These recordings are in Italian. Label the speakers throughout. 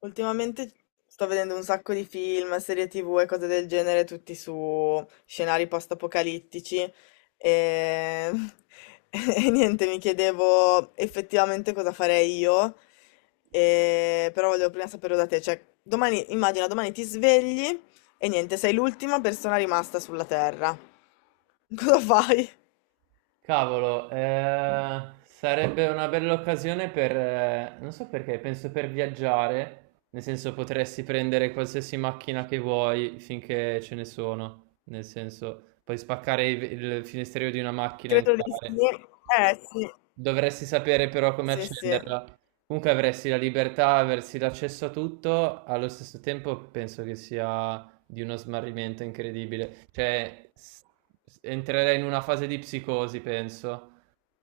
Speaker 1: Ultimamente sto vedendo un sacco di film, serie TV e cose del genere, tutti su scenari post-apocalittici e... e niente, mi chiedevo effettivamente cosa farei io, e... però volevo prima sapere da te, cioè domani, immagina domani ti svegli e niente, sei l'ultima persona rimasta sulla Terra. Cosa fai?
Speaker 2: Cavolo, sarebbe una bella occasione per, non so perché, penso per viaggiare, nel senso potresti prendere qualsiasi macchina che vuoi finché ce ne sono, nel senso puoi spaccare il finestrino di una macchina e
Speaker 1: Credo di sì.
Speaker 2: entrare.
Speaker 1: Eh sì,
Speaker 2: Dovresti sapere però come
Speaker 1: sì sì.
Speaker 2: accenderla. Comunque avresti la libertà, avresti l'accesso a tutto, allo stesso tempo penso che sia di uno smarrimento incredibile. Cioè, entrerei in una fase di psicosi, penso.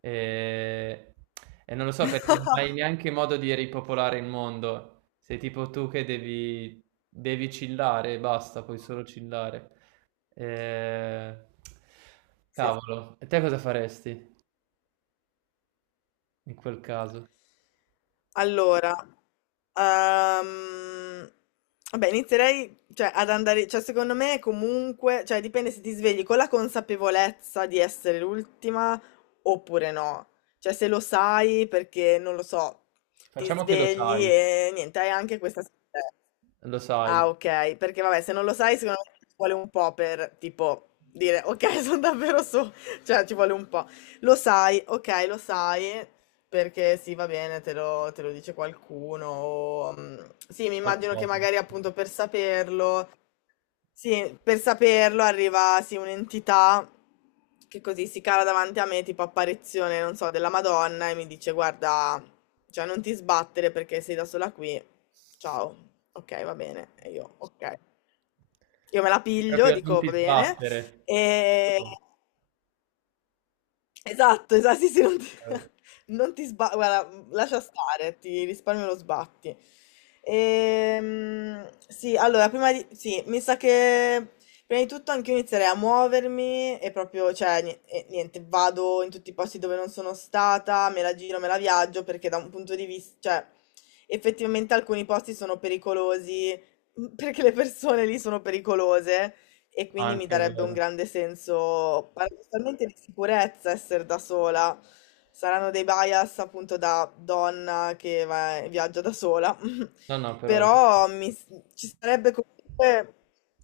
Speaker 2: E, e non lo so perché non hai neanche modo di ripopolare il mondo. Sei tipo tu che devi, devi chillare e basta, puoi solo chillare. Eh,
Speaker 1: Sì.
Speaker 2: Cavolo, e te cosa faresti in quel caso?
Speaker 1: Allora, ehm, vabbè, inizierei, cioè, ad andare, cioè, secondo me comunque, cioè, dipende se ti svegli con la consapevolezza di essere l'ultima oppure no. Cioè, se lo sai perché, non lo so, ti
Speaker 2: Facciamo che
Speaker 1: svegli e niente, hai anche questa...
Speaker 2: lo sai
Speaker 1: Ah, ok, perché vabbè, se non lo sai, secondo me ci vuole un po' per tipo dire ok, sono davvero su, cioè ci vuole un po'. Lo sai, ok, lo sai, perché sì, va bene, te lo dice qualcuno. O, sì, mi immagino che
Speaker 2: qualcosa.
Speaker 1: magari appunto per saperlo sì, per saperlo arriva sì, un'entità che così si cala davanti a me, tipo apparizione, non so, della Madonna e mi dice guarda, cioè non ti sbattere perché sei da sola qui. Ciao. Ok, va bene. E io, ok. Io me la piglio,
Speaker 2: Proprio non
Speaker 1: dico
Speaker 2: ti
Speaker 1: va bene.
Speaker 2: sbattere.
Speaker 1: E esatto, esa sì, sì, non ti,
Speaker 2: Eh,
Speaker 1: non ti sba- guarda, lascia stare, ti risparmio lo sbatti. Sì, allora, prima di, sì, mi sa che prima di tutto anche io inizierei a muovermi e proprio, cioè, ni- e niente, vado in tutti i posti dove non sono stata, me la giro, me la viaggio, perché da un punto di vista, cioè, effettivamente alcuni posti sono pericolosi, perché le persone lì sono pericolose e quindi mi
Speaker 2: Anche è
Speaker 1: darebbe un
Speaker 2: vero.
Speaker 1: grande senso paradossalmente di sicurezza essere da sola. Saranno dei bias appunto da donna che va- viaggia da sola,
Speaker 2: No, no, però è
Speaker 1: però mi- ci sarebbe comunque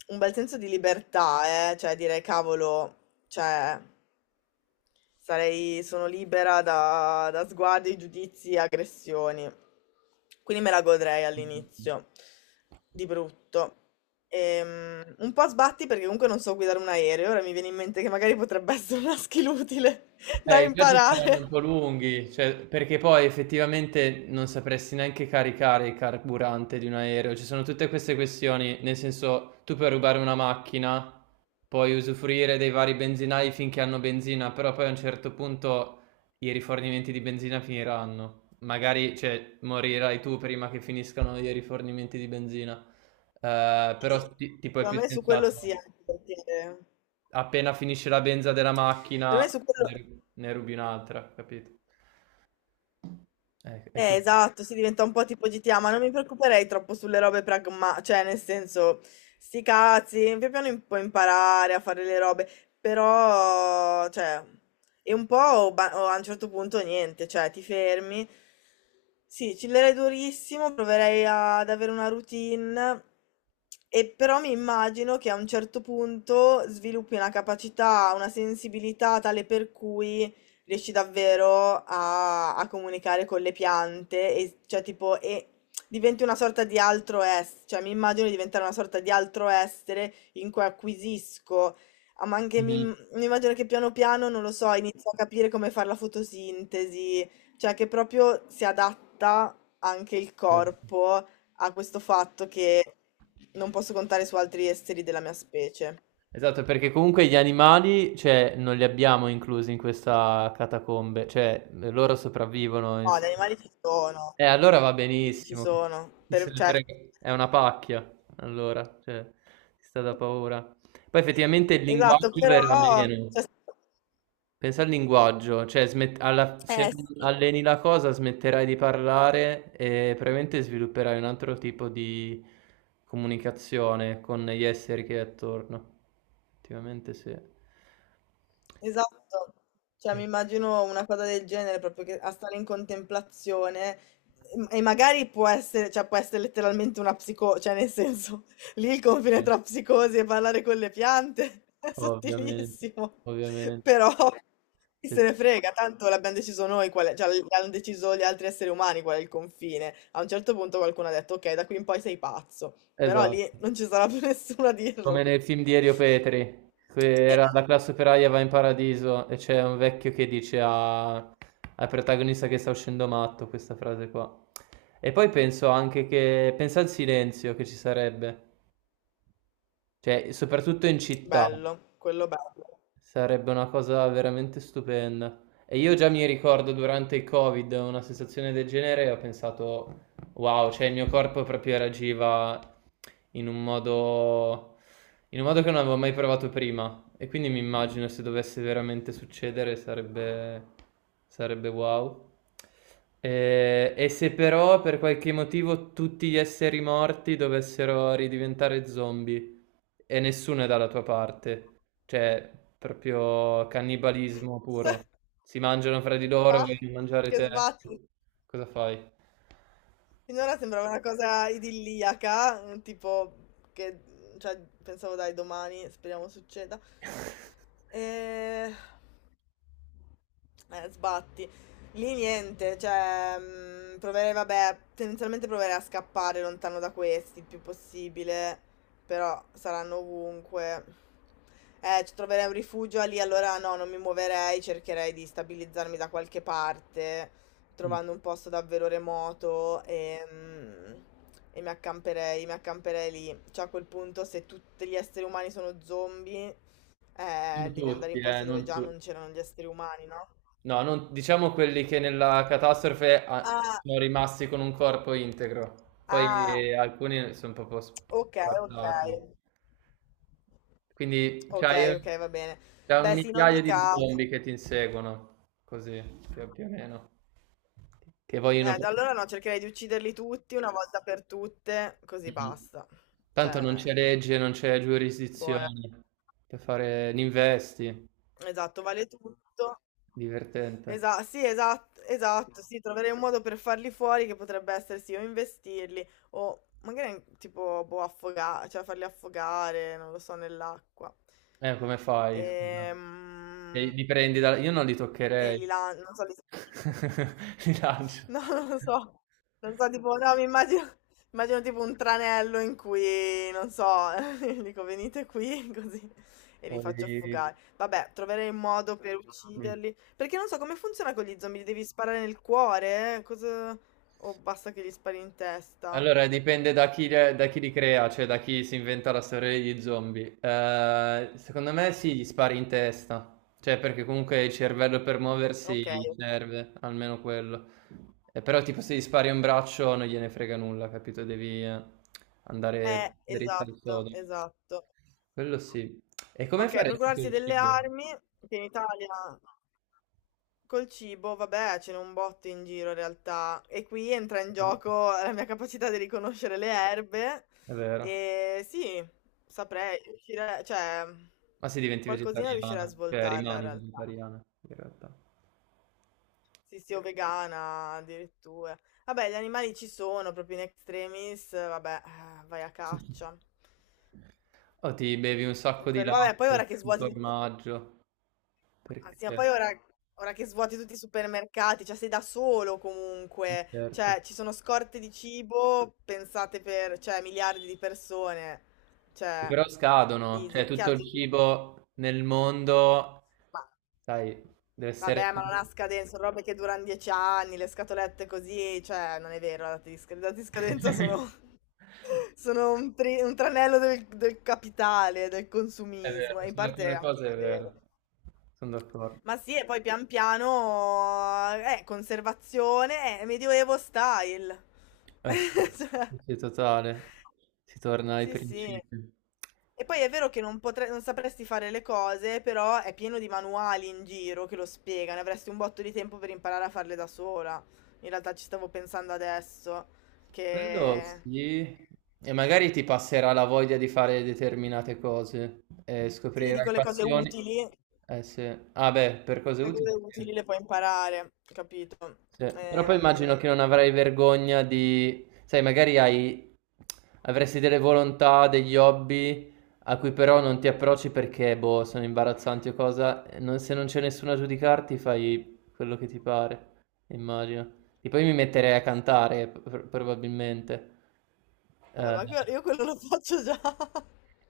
Speaker 1: un bel senso di libertà, eh? Cioè dire cavolo, cioè... Sarei, sono libera da, da sguardi, giudizi e aggressioni. Quindi me la godrei
Speaker 2: vero.
Speaker 1: all'inizio, di brutto. Un po' a sbatti perché comunque non so guidare un aereo, ora mi viene in mente che magari potrebbe essere una skill utile da
Speaker 2: I viaggi saranno un
Speaker 1: imparare.
Speaker 2: po' lunghi, cioè, perché poi effettivamente non sapresti neanche caricare il carburante di un aereo. Ci sono tutte queste questioni, nel senso, tu puoi rubare una macchina, puoi usufruire dei vari benzinai finché hanno benzina, però poi a un certo punto i rifornimenti di benzina finiranno. Magari, cioè, morirai tu prima che finiscano i rifornimenti di benzina.
Speaker 1: Sì,
Speaker 2: Però tipo è
Speaker 1: secondo
Speaker 2: più
Speaker 1: me su quello sì,
Speaker 2: sensato
Speaker 1: anche perché
Speaker 2: appena finisce la benza della
Speaker 1: per
Speaker 2: macchina
Speaker 1: me su quello...
Speaker 2: ne rubi un'altra, capito? È così.
Speaker 1: Esatto, si diventa un po' tipo GTA, ma non mi preoccuperei troppo sulle robe pragma, cioè nel senso, sti cazzi, pian piano im- puoi imparare a fare le robe, però, cioè, è un po' o ba- o a un certo punto niente, cioè ti fermi, sì, chillerei durissimo, proverei ad avere una routine, e però mi immagino che a un certo punto sviluppi una capacità, una sensibilità tale per cui riesci davvero a, a comunicare con le piante e cioè tipo e diventi una sorta di altro essere, cioè mi immagino di diventare una sorta di altro essere in cui acquisisco, ah, ma anche mi,
Speaker 2: Mhm.
Speaker 1: mi immagino che piano piano, non lo so, inizio a capire come fare la fotosintesi, cioè che proprio si adatta anche il
Speaker 2: Certo.
Speaker 1: corpo a questo fatto che non posso contare su altri esseri della mia specie.
Speaker 2: Esatto, perché comunque gli animali, cioè, non li abbiamo inclusi in questa catacombe, cioè, loro sopravvivono,
Speaker 1: No, gli
Speaker 2: insomma.
Speaker 1: animali ci sono.
Speaker 2: Allora va
Speaker 1: Sì, ci
Speaker 2: benissimo.
Speaker 1: sono.
Speaker 2: Chi se
Speaker 1: Per-
Speaker 2: ne
Speaker 1: cioè,
Speaker 2: frega? È una pacchia, allora, cioè, si sta da paura. Poi effettivamente il
Speaker 1: esatto,
Speaker 2: linguaggio verrà
Speaker 1: però
Speaker 2: meno.
Speaker 1: cioè,
Speaker 2: Pensa al linguaggio, cioè se
Speaker 1: sì.
Speaker 2: alleni la cosa smetterai di parlare e probabilmente svilupperai un altro tipo di comunicazione con gli esseri che hai attorno. Effettivamente sì.
Speaker 1: Esatto, cioè
Speaker 2: Eh,
Speaker 1: mi immagino una cosa del genere, proprio che a stare in contemplazione e magari può essere, cioè può essere letteralmente una psico, cioè nel senso, lì il confine tra psicosi e parlare con le piante è
Speaker 2: ovviamente,
Speaker 1: sottilissimo,
Speaker 2: ovviamente.
Speaker 1: però chi
Speaker 2: Sì,
Speaker 1: se
Speaker 2: sì.
Speaker 1: ne frega, tanto l'abbiamo deciso noi, qual è- cioè l'hanno deciso gli altri esseri umani qual è il confine. A un certo punto qualcuno ha detto ok, da qui in poi sei pazzo, però
Speaker 2: Esatto.
Speaker 1: lì non ci sarà più nessuno a
Speaker 2: Come
Speaker 1: dirlo. Quindi-
Speaker 2: nel film di Elio Petri, che
Speaker 1: e-
Speaker 2: era La classe operaia va in paradiso e c'è un vecchio che dice al protagonista che sta uscendo matto questa frase qua. E poi penso anche che, pensa al silenzio che ci sarebbe, cioè soprattutto in città,
Speaker 1: bello, quello bello.
Speaker 2: sarebbe una cosa veramente stupenda. E io già mi ricordo durante il Covid una sensazione del genere e ho pensato, wow, cioè il mio corpo proprio reagiva in un modo, in un modo che non avevo mai provato prima. E quindi mi immagino se dovesse veramente succedere sarebbe, sarebbe wow. Se però per qualche motivo tutti gli esseri morti dovessero ridiventare zombie e nessuno è dalla tua parte, cioè proprio cannibalismo puro. Si mangiano fra di loro,
Speaker 1: Va,
Speaker 2: vogliono mangiare
Speaker 1: che
Speaker 2: te.
Speaker 1: sbatti.
Speaker 2: Cosa fai?
Speaker 1: Finora sembrava una cosa idilliaca, tipo che, cioè, pensavo dai domani, speriamo succeda. Eh, Eh, sbatti. Lì niente, cioè, proverei, vabbè, tendenzialmente proverei a scappare lontano da questi il più possibile, però saranno ovunque. Ci troverei un rifugio lì, allora no, non mi muoverei, cercherei di stabilizzarmi da qualche parte,
Speaker 2: Mm.
Speaker 1: trovando un posto davvero remoto e mi accamperei lì. Cioè, a quel punto, se tutti gli esseri umani sono zombie,
Speaker 2: Non
Speaker 1: devi andare
Speaker 2: tutti,
Speaker 1: in posti dove
Speaker 2: non
Speaker 1: già non
Speaker 2: tutti.
Speaker 1: c'erano gli esseri umani, no?
Speaker 2: No, non, diciamo quelli che nella catastrofe ah,
Speaker 1: Ah,
Speaker 2: sono rimasti con un corpo integro, poi
Speaker 1: ah,
Speaker 2: alcuni sono proprio
Speaker 1: ok, ok,
Speaker 2: spartati. Quindi
Speaker 1: ok, ok, va bene.
Speaker 2: c'hai un
Speaker 1: Beh, sì, in
Speaker 2: migliaio
Speaker 1: ogni
Speaker 2: di
Speaker 1: caso.
Speaker 2: zombie che ti inseguono, così più, più o meno, che vogliono...
Speaker 1: Da allora no, cercherei di ucciderli tutti una volta per tutte, così
Speaker 2: Mhm.
Speaker 1: basta.
Speaker 2: Tanto non
Speaker 1: Cioè,
Speaker 2: c'è legge, non c'è
Speaker 1: buona.
Speaker 2: giurisdizione per fare l'investi,
Speaker 1: Esatto, vale tutto.
Speaker 2: divertente.
Speaker 1: Esatto, sì, esatto, esatto, sì, troverei un modo per farli fuori che potrebbe essere sì, o investirli, o magari tipo, boh, affogare, cioè farli affogare, non lo so, nell'acqua.
Speaker 2: Come fai scusa? E
Speaker 1: Ehm...
Speaker 2: li prendi da io non li
Speaker 1: e
Speaker 2: toccherei.
Speaker 1: li lan- non so, li...
Speaker 2: Li lancio.
Speaker 1: No, non lo so, non so, tipo, no, mi immagino, immagino tipo un tranello in cui, non so, dico venite qui, così, e li
Speaker 2: Poi
Speaker 1: faccio affogare. Vabbè, troverei un modo per
Speaker 2: mh.
Speaker 1: ucciderli, perché non so come funziona con gli zombie, li devi sparare nel cuore, cosa... o basta che gli spari in testa?
Speaker 2: Allora, dipende da chi li crea, cioè da chi si inventa la storia degli zombie. Secondo me sì, gli spari in testa, cioè perché comunque il cervello per muoversi
Speaker 1: Ok,
Speaker 2: gli
Speaker 1: ok.
Speaker 2: serve, almeno quello. Però tipo se gli spari un braccio non gliene frega nulla, capito? Devi andare dritto al
Speaker 1: Esatto,
Speaker 2: sodo.
Speaker 1: esatto.
Speaker 2: Quello sì. E come
Speaker 1: Ok,
Speaker 2: faresti con
Speaker 1: procurarsi
Speaker 2: il
Speaker 1: delle
Speaker 2: cibo?
Speaker 1: armi, che in Italia... Col cibo, vabbè, ce n'è un botto in giro in realtà e qui entra in
Speaker 2: È
Speaker 1: gioco la mia capacità di riconoscere le erbe
Speaker 2: vero.
Speaker 1: e sì, saprei, riuscire- cioè
Speaker 2: Ma se diventi
Speaker 1: qualcosina riuscirei a
Speaker 2: vegetariana, cioè
Speaker 1: svoltarla in
Speaker 2: rimani
Speaker 1: realtà.
Speaker 2: vegetariana in realtà.
Speaker 1: Sì, sì, o vegana addirittura. Vabbè, gli animali ci sono proprio in extremis, vabbè, vai a caccia.
Speaker 2: O ti bevi un sacco di
Speaker 1: Quello, vabbè, poi
Speaker 2: latte,
Speaker 1: ora che
Speaker 2: di
Speaker 1: svuoti...
Speaker 2: formaggio, perché
Speaker 1: Anzi, ma poi ora, ora che svuoti tutti i supermercati, cioè sei da solo comunque,
Speaker 2: certo.
Speaker 1: cioè ci sono scorte di cibo pensate per, cioè, miliardi di persone,
Speaker 2: Che
Speaker 1: cioè,
Speaker 2: però scadono, cioè
Speaker 1: easy.
Speaker 2: tutto
Speaker 1: Chiaro, ti...
Speaker 2: il cibo nel mondo,
Speaker 1: ma
Speaker 2: sai, deve essere...
Speaker 1: vabbè, ma non ha scadenza, sono robe che durano 10 anni, le scatolette così, cioè, non è vero, la data di, sc- le date di scadenza sono, sono un, tri- un tranello del, del capitale, del
Speaker 2: È
Speaker 1: consumismo,
Speaker 2: vero,
Speaker 1: e in
Speaker 2: su
Speaker 1: parte è
Speaker 2: alcune
Speaker 1: anche
Speaker 2: cose è vero,
Speaker 1: vero.
Speaker 2: sono d'accordo.
Speaker 1: Ma sì, e poi pian piano, conservazione, medioevo style.
Speaker 2: Eh sì,
Speaker 1: Cioè.
Speaker 2: sì, sì, totale, si torna ai
Speaker 1: Sì, sì.
Speaker 2: principi.
Speaker 1: E poi è vero che non potre- non sapresti fare le cose, però è pieno di manuali in giro che lo spiegano, avresti un botto di tempo per imparare a farle da sola. In realtà ci stavo pensando adesso,
Speaker 2: Quello
Speaker 1: che
Speaker 2: sì, e magari ti passerà la voglia di fare determinate cose e
Speaker 1: sì,
Speaker 2: scoprirai
Speaker 1: dico le cose
Speaker 2: passioni.
Speaker 1: utili,
Speaker 2: Eh sì, ah beh, per cose
Speaker 1: le cose
Speaker 2: utili
Speaker 1: utili
Speaker 2: sì.
Speaker 1: le puoi imparare, capito?
Speaker 2: Sì, però poi immagino
Speaker 1: Ehm,
Speaker 2: che non avrai vergogna di... Sai, magari hai... avresti delle volontà, degli hobby a cui però non ti approcci perché, boh, sono imbarazzanti o cosa. E se non c'è nessuno a giudicarti, fai quello che ti pare, immagino. E poi mi metterei a cantare, probabilmente.
Speaker 1: Vabbè,
Speaker 2: Eh,
Speaker 1: ma que- io quello lo faccio già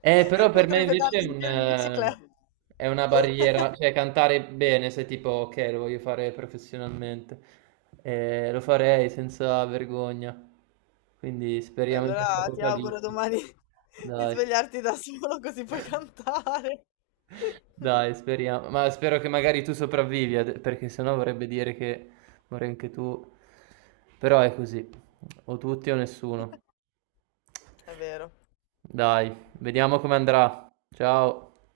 Speaker 2: però per me
Speaker 1: mentre pedali
Speaker 2: invece è
Speaker 1: in
Speaker 2: un,
Speaker 1: giro in bicicletta.
Speaker 2: è una barriera, cioè cantare bene, se tipo, ok, lo voglio fare professionalmente, eh, lo farei senza vergogna, quindi
Speaker 1: Beh,
Speaker 2: speriamo in
Speaker 1: allora
Speaker 2: questa
Speaker 1: ti auguro
Speaker 2: apocalisse,
Speaker 1: domani di
Speaker 2: dai,
Speaker 1: svegliarti da solo così puoi cantare.
Speaker 2: dai, speriamo, ma spero che magari tu sopravvivi, perché sennò vorrebbe dire che muori anche tu, però è così, o tutti o nessuno,
Speaker 1: È vero.
Speaker 2: dai, vediamo come andrà, ciao.